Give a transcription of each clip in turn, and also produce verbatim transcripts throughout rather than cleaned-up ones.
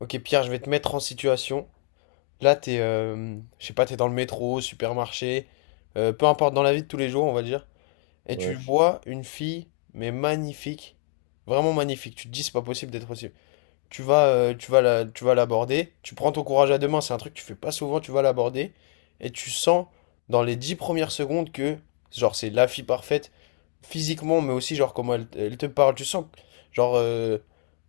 Ok Pierre, je vais te mettre en situation. Là, t'es, euh, je sais pas, t'es dans le métro, supermarché, euh, peu importe, dans la vie de tous les jours, on va dire. Et tu Ouais, vois une fille, mais magnifique, vraiment magnifique. Tu te dis, c'est pas possible d'être aussi. Tu vas, euh, tu vas la, tu vas l'aborder. Tu prends ton courage à deux mains. C'est un truc que tu fais pas souvent. Tu vas l'aborder et tu sens dans les dix premières secondes que, genre, c'est la fille parfaite physiquement, mais aussi genre comment elle, elle te parle. Tu sens, que, genre, euh,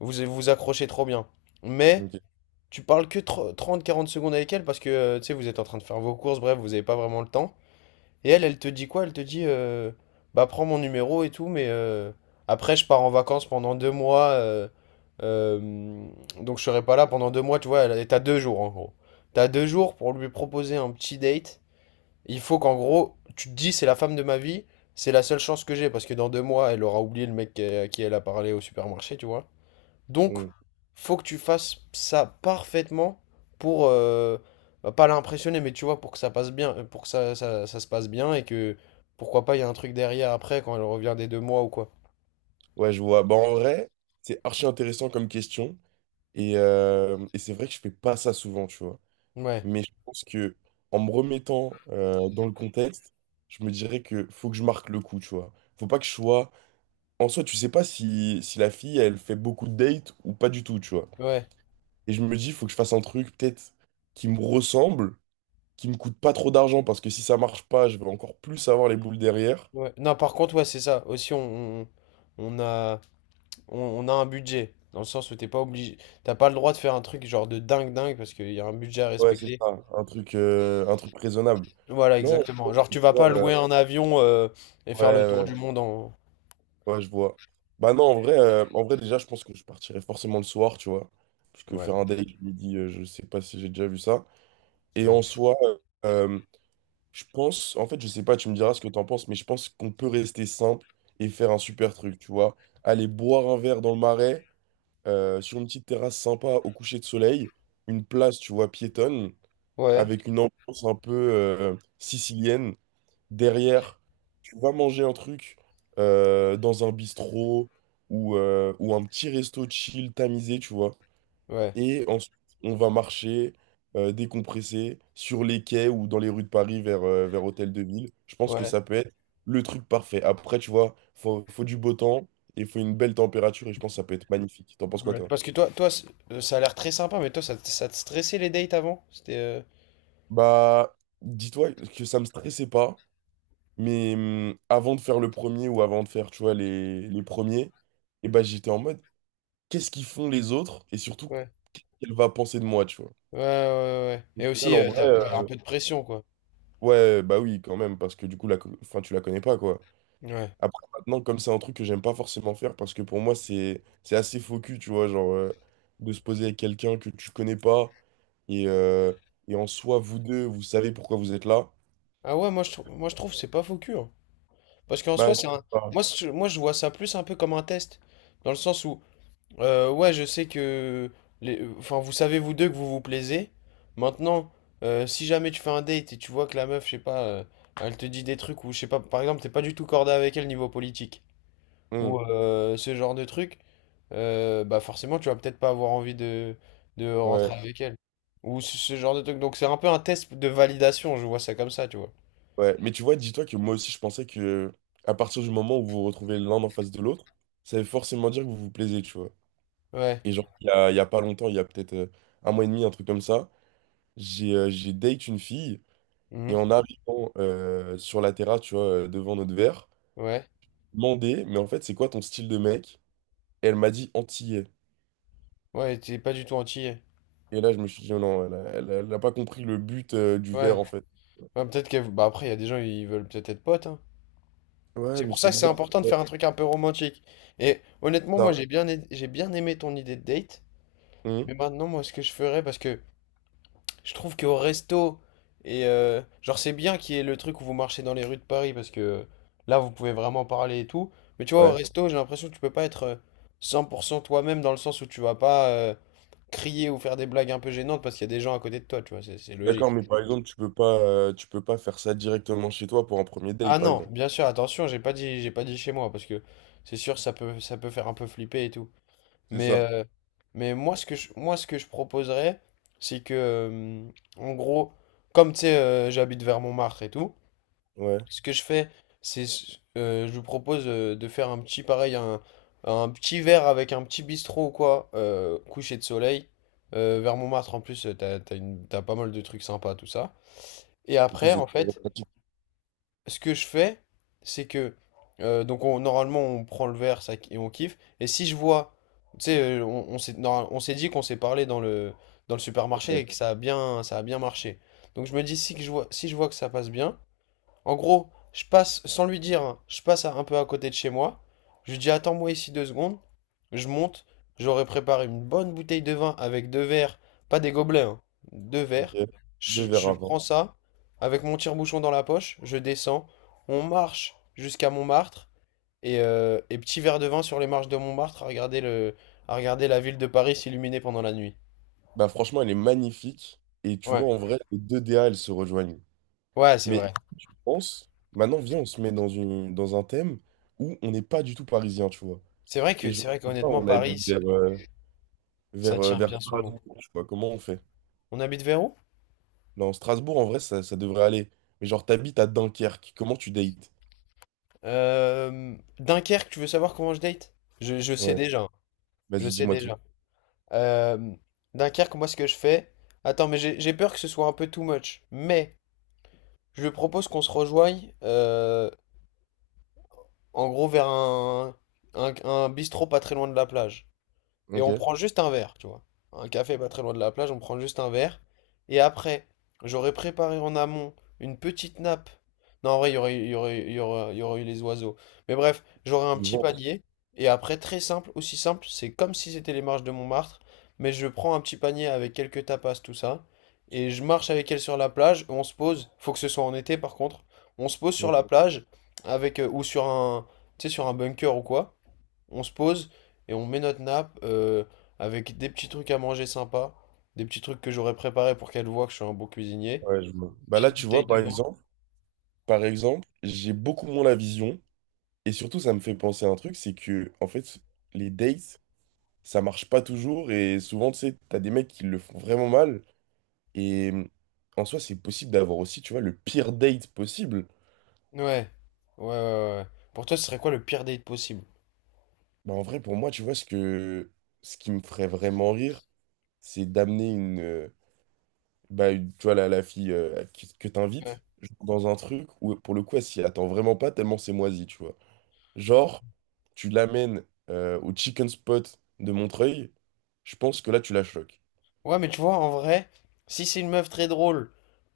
vous vous accrochez trop bien. Mais ok. tu parles que trente quarante secondes avec elle parce que euh, tu sais, vous êtes en train de faire vos courses, bref, vous n'avez pas vraiment le temps. Et elle, elle te dit quoi? Elle te dit euh, bah prends mon numéro et tout, mais euh, après je pars en vacances pendant deux mois, euh, euh, donc je serai pas là pendant deux mois, tu vois, elle- et t'as deux jours en gros. T'as deux jours pour lui proposer un petit date. Il faut qu'en gros, tu te dis c'est la femme de ma vie, c'est la seule chance que j'ai parce que dans deux mois, elle aura oublié le mec qu'elle- à qui elle a parlé au supermarché, tu vois. Donc, Mm. faut que tu fasses ça parfaitement pour euh, bah, pas l'impressionner, mais tu vois, pour que ça passe bien, euh, pour que ça, ça, ça se passe bien et que pourquoi pas, il y a un truc derrière après quand elle revient des deux mois ou quoi. Ouais, je vois. Bah, en vrai, c'est archi intéressant comme question. Et, euh, et c'est vrai que je fais pas ça souvent, tu vois. Ouais, Mais je pense que en me remettant euh, dans le contexte, je me dirais que faut que je marque le coup, tu vois. Faut pas que je sois. En soi, tu sais pas si, si la fille, elle fait beaucoup de dates ou pas du tout, tu vois. ouais, Et je me dis, faut que je fasse un truc peut-être qui me ressemble, qui me coûte pas trop d'argent, parce que si ça marche pas, je vais encore plus avoir les boules derrière. ouais. Non, par contre, ouais, c'est ça. Aussi, on, on, on a, on, on a un budget. Dans le sens où t'es pas obligé, t'as pas le droit de faire un truc genre de dingue dingue parce qu'il y a un budget à Ouais, c'est respecter. ça, un truc, euh, un truc raisonnable. Voilà, Non, je exactement. pense Genre, que, tu tu vas pas vois, euh, louer un avion euh, et faire le tour du ouais, monde en. ouais, ouais, je vois. Bah non, en vrai, euh, en vrai, déjà, je pense que je partirais forcément le soir, tu vois. Parce que Ouais, faire un date le midi, euh, je sais pas si j'ai déjà vu ça. Et ouais, en soi, euh, je pense, en fait, je sais pas, tu me diras ce que t'en penses, mais je pense qu'on peut rester simple et faire un super truc, tu vois. Aller boire un verre dans le marais, euh, sur une petite terrasse sympa au coucher de soleil, une place, tu vois, piétonne, ouais, avec une ambiance un peu, euh, sicilienne. Derrière, tu vas manger un truc euh, dans un bistrot ou, euh, ou un petit resto chill tamisé, tu vois. ouais. Et ensuite, on va marcher, euh, décompresser sur les quais ou dans les rues de Paris vers, euh, vers Hôtel de Ville. Je pense que Ouais. ça peut être le truc parfait. Après, tu vois, faut, faut du beau temps et faut une belle température et je pense que ça peut être magnifique. T'en penses quoi, Ouais, toi? parce que toi, toi, c- euh, ça a l'air très sympa, mais toi, ça, te- ça te stressait les dates avant? C'était, euh, Bah, dis-toi que ça me stressait pas. Mais hum, avant de faire le premier ou avant de faire, tu vois, les, les premiers, et ben j'étais en mode, qu'est-ce qu'ils font les autres? Et surtout, Ouais, qu'est-ce qu'elle va penser de moi, tu vois? ouais, ouais, ouais. Au Et final, aussi, en euh, vrai, t'as, euh, ouais, un peu de pression, quoi. ouais, bah oui, quand même, parce que du coup, la, co- enfin, tu la connais pas, quoi. Ouais. Après, maintenant, comme c'est un truc que j'aime pas forcément faire, parce que pour moi, c'est, c'est assez faux cul, tu vois, genre, euh, de se poser avec quelqu'un que tu connais pas, et, euh, et en soi, vous deux, vous savez pourquoi vous êtes là, Ah ouais, moi je trouve, moi je trouve que c'est pas faux cul, hein. Parce qu'en bah, soi, je c'est un, sais moi, pas. je- moi, je vois ça plus un peu comme un test, dans le sens où, euh, ouais, je sais que, les, enfin, vous savez vous deux que vous vous plaisez. Maintenant, euh, si jamais tu fais un date et tu vois que la meuf, je sais pas, euh, elle te dit des trucs ou je sais pas, par exemple, t'es pas du tout cordé avec elle niveau politique ou Hum, euh, ce genre de truc. Euh, bah forcément, tu vas peut-être pas avoir envie de, de rentrer, ouais. ouais, avec elle. Ou ce, ce genre de truc. Donc c'est un peu un test de validation, je vois ça comme ça, tu vois. Ouais, mais tu vois, dis-toi que moi aussi, je pensais que à partir du moment où vous vous retrouvez l'un en face de l'autre, ça veut forcément dire que vous vous plaisez, tu vois. Ouais. Et genre, il y a, il y a pas longtemps, il y a peut-être euh, un mois et demi, un truc comme ça, j'ai euh, j'ai date une fille, et Mhm. en arrivant euh, sur la terrasse, tu vois, euh, devant notre verre, Ouais. demandé, mais en fait, c'est quoi ton style de mec? Et elle m'a dit antillais. Ouais, t'es pas du tout entier. Et là, je me suis dit, oh non, elle a, elle a- elle a pas compris le but euh, du verre, Ouais. en fait. Ouais, peut-être que. Bah après, il y a des gens, ils veulent peut-être être potes, hein. Ouais, C'est mais pour ça c'est que c'est bizarre. important de faire un truc un peu romantique. Et honnêtement, moi, Ça. j'ai bien, ai- j'ai bien aimé ton idée de date. Hum, Mais maintenant, moi, ce que je ferais, parce que je trouve qu'au resto, et euh, genre, c'est bien qu'il y ait le truc où vous marchez dans les rues de Paris parce que là, vous pouvez vraiment parler et tout. Mais tu vois, au ouais. resto, j'ai l'impression que tu peux pas être euh, cent pour cent toi-même dans le sens où tu vas pas euh, crier ou faire des blagues un peu gênantes parce qu'il y a des gens à côté de toi, tu vois, c'est c'est D'accord, logique. mais par exemple, tu peux pas, euh, tu peux pas faire ça directement chez toi pour un premier date, Ah par non, exemple. bien sûr, attention, j'ai pas dit, j'ai pas dit chez moi parce que c'est sûr, ça peut, ça peut faire un peu flipper et tout. C'est Mais, ça. euh, mais moi, ce que je, moi, ce que je proposerais, c'est que, euh, en gros, comme tu sais, euh, j'habite vers Montmartre et tout. Ouais. Ce que je fais, c'est euh, je vous propose euh, de faire un petit pareil, un, un petit verre avec un petit bistrot ou quoi, euh, coucher de soleil, euh, vers Montmartre en plus, euh, t'as, t'as une- t'as pas mal de trucs sympas, tout ça. Et Du coup, après, c'est en très fait, romantique, ce que je fais, c'est que euh, donc on- normalement on prend le verre ça, et on kiffe. Et si je vois, tu sais, euh, on, on s'est normal- on s'est dit qu'on s'est parlé dans le, dans le supermarché ouais. et que ça a bien, ça a bien marché. Donc je me dis si que je vois, si je vois que ça passe bien. En gros, je passe, sans lui dire, hein, je passe à- un peu à côté de chez moi. Je lui dis, attends-moi ici deux secondes. Je monte. J'aurais préparé une bonne bouteille de vin avec deux verres, pas des gobelets, hein, deux Ok. verres. Je, Deux verres je prends avant. ça avec mon tire-bouchon dans la poche. Je descends. On marche jusqu'à Montmartre. Et, euh, et petit verre de vin sur les marches de Montmartre à regarder le, à regarder la ville de Paris s'illuminer pendant la nuit. Bah franchement, elle est magnifique. Et tu Ouais, vois, en vrai, les deux D A, elles se rejoignent. ouais, c'est Mais vrai. je pense, maintenant, viens, on se met dans une, dans un thème où on n'est pas du tout parisien, tu vois. C'est vrai Et que, c'est genre, vrai je sais pas, qu'honnêtement, on Paris, habite vers, c'est- euh, ça vers, euh, tient vers bien son nom. Strasbourg, tu vois. Comment on fait? On habite vers où? Non, Strasbourg, en vrai, ça, ça devrait aller. Mais genre, t'habites à Dunkerque. Comment tu dates? Euh, Dunkerque, tu veux savoir comment je date? Je, je sais Ouais. déjà, hein. Je Vas-y, sais dis-moi tout. déjà. Euh, Dunkerque, moi, ce que je fais. Attends, mais j'ai j'ai peur que ce soit un peu too much. Mais je propose qu'on se rejoigne, euh, en gros, vers un, un, un bistrot pas très loin de la plage. Et Ok. on prend juste un verre, tu vois. Un café pas très loin de la plage, on prend juste un verre. Et après, j'aurais préparé en amont une petite nappe. Non, en vrai, il y aurait, il y aurait, il y aurait, il y aurait eu les oiseaux. Mais bref, j'aurais un Du petit vent. panier. Et après, très simple, aussi simple, c'est comme si c'était les marches de Montmartre. Mais je prends un petit panier avec quelques tapas, tout ça. Et je marche avec elle sur la plage. On se pose. Faut que ce soit en été, par contre. On se pose sur Mm. la plage avec, euh, ou sur un, tu sais, sur un bunker ou quoi. On se pose et on met notre nappe euh, avec des petits trucs à manger sympas, des petits trucs que j'aurais préparés pour qu'elle voit que je suis un bon cuisinier. Ouais, je vois. Bah là, Petite tu bouteille vois, par de vin. exemple, par exemple, j'ai beaucoup moins la vision. Et surtout, ça me fait penser à un truc, c'est que, en fait, les dates, ça marche pas toujours. Et souvent, tu sais, t'as des mecs qui le font vraiment mal. Et euh, en soi, c'est possible d'avoir aussi, tu vois, le pire date possible. Ouais, ouais, ouais, ouais. Pour toi, ce serait quoi le pire date possible? Bah, en vrai, pour moi, tu vois, ce que, ce qui me ferait vraiment rire, c'est d'amener une, euh, bah, une- tu vois, la, la fille euh, que, que Ouais. t'invites dans un truc où, pour le coup, elle s'y attend vraiment pas tellement c'est moisi, tu vois. Genre, tu l'amènes euh, au chicken spot de Montreuil, je pense que là, tu la choques. Ouais, mais tu vois, en vrai, si c'est une meuf très drôle,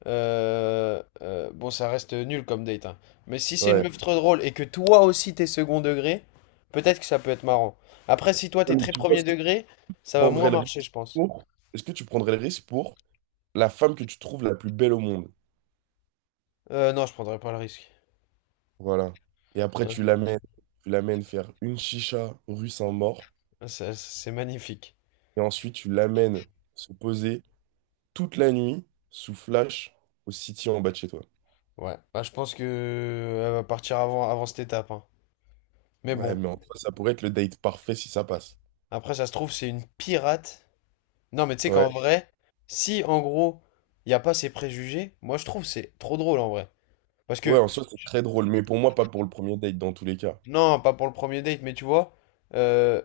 euh, euh, bon, ça reste nul comme date, hein. Mais si c'est une Ouais. meuf trop drôle et que toi aussi t'es second degré, peut-être que ça peut être marrant. Après, si toi t'es Ouais, mais très tu vois, premier si tu degré, ça va moins prendrais le risque marcher, je pense. pour... Est-ce que tu prendrais le risque pour la femme que tu trouves la plus belle au monde? Euh, non, je prendrais pas le risque. Voilà. Et après, Non, je tu prendrais. l'amènes, tu l'amènes faire une chicha rue Saint-Maur. Ça- C'est magnifique. Et ensuite, tu l'amènes se poser toute la nuit sous flash au city en bas de chez toi. Ouais. Bah, je pense que elle va partir avant, avant cette étape, hein. Mais Ouais, bon, mais en soi, ça pourrait être le date parfait si ça passe. après, ça se trouve, c'est une pirate. Non, mais tu sais Ouais. qu'en vrai, si en gros, il n'y a pas ces préjugés, moi je trouve que c'est trop drôle en vrai. Parce Ouais, que, en soi, c'est très drôle. Mais pour moi, pas pour le premier date dans tous les cas. non, pas pour le premier date, mais tu vois, euh,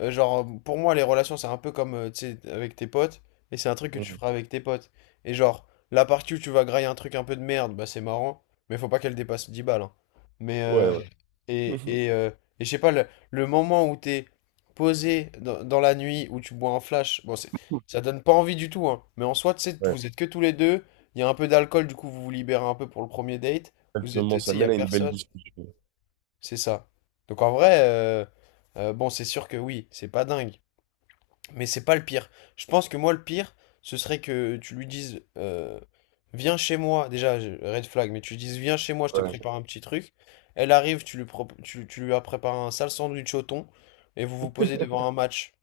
Euh, genre, pour moi, les relations, c'est un peu comme, euh, tu sais, avec tes potes, et c'est un truc que tu feras avec tes potes. Et genre, la partie où tu vas grailler un truc un peu de merde, bah c'est marrant, mais faut pas qu'elle dépasse dix balles, hein. Mais, Ouais, euh, ouais, et, Mhm. et, euh, et je sais pas, le, le moment où t'es posé dans, dans la nuit, où tu bois un flash, bon, c'est, ça donne pas envie du tout, hein. Mais en soi, tu sais, ouais, vous êtes que tous les deux, il y a un peu d'alcool, du coup, vous vous libérez un peu pour le premier date, vous êtes, tu exactement. Ça sais, il y a mène à une belle personne, discussion. c'est ça. Donc en vrai, euh, euh, bon, c'est sûr que oui, c'est pas dingue. Mais c'est pas le pire. Je pense que moi, le pire, ce serait que tu lui dises euh, viens chez moi. Déjà, je- red flag, mais tu lui dises viens chez moi, je te Ouais. prépare un petit truc. Elle arrive, tu lui, prop- tu, tu lui as préparé un sale sandwich au thon et vous vous posez devant un match.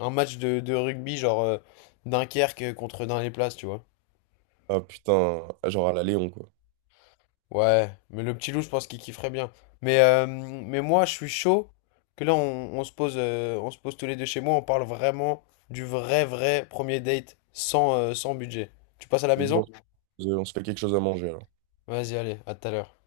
Un match de, de rugby, genre euh, Dunkerque contre dans les, tu vois. Ah putain, ah, genre à la Léon, quoi. Ouais, mais le petit loup, je pense qu'il kifferait bien. Mais, euh, mais moi, je suis chaud que là, on, on se pose, euh, on se pose tous les deux chez moi, on parle vraiment du vrai, vrai premier date sans, euh, sans budget. Tu passes à la Et viens, maison? on se on se fait quelque chose à manger, alors. Vas-y, allez, à tout à l'heure.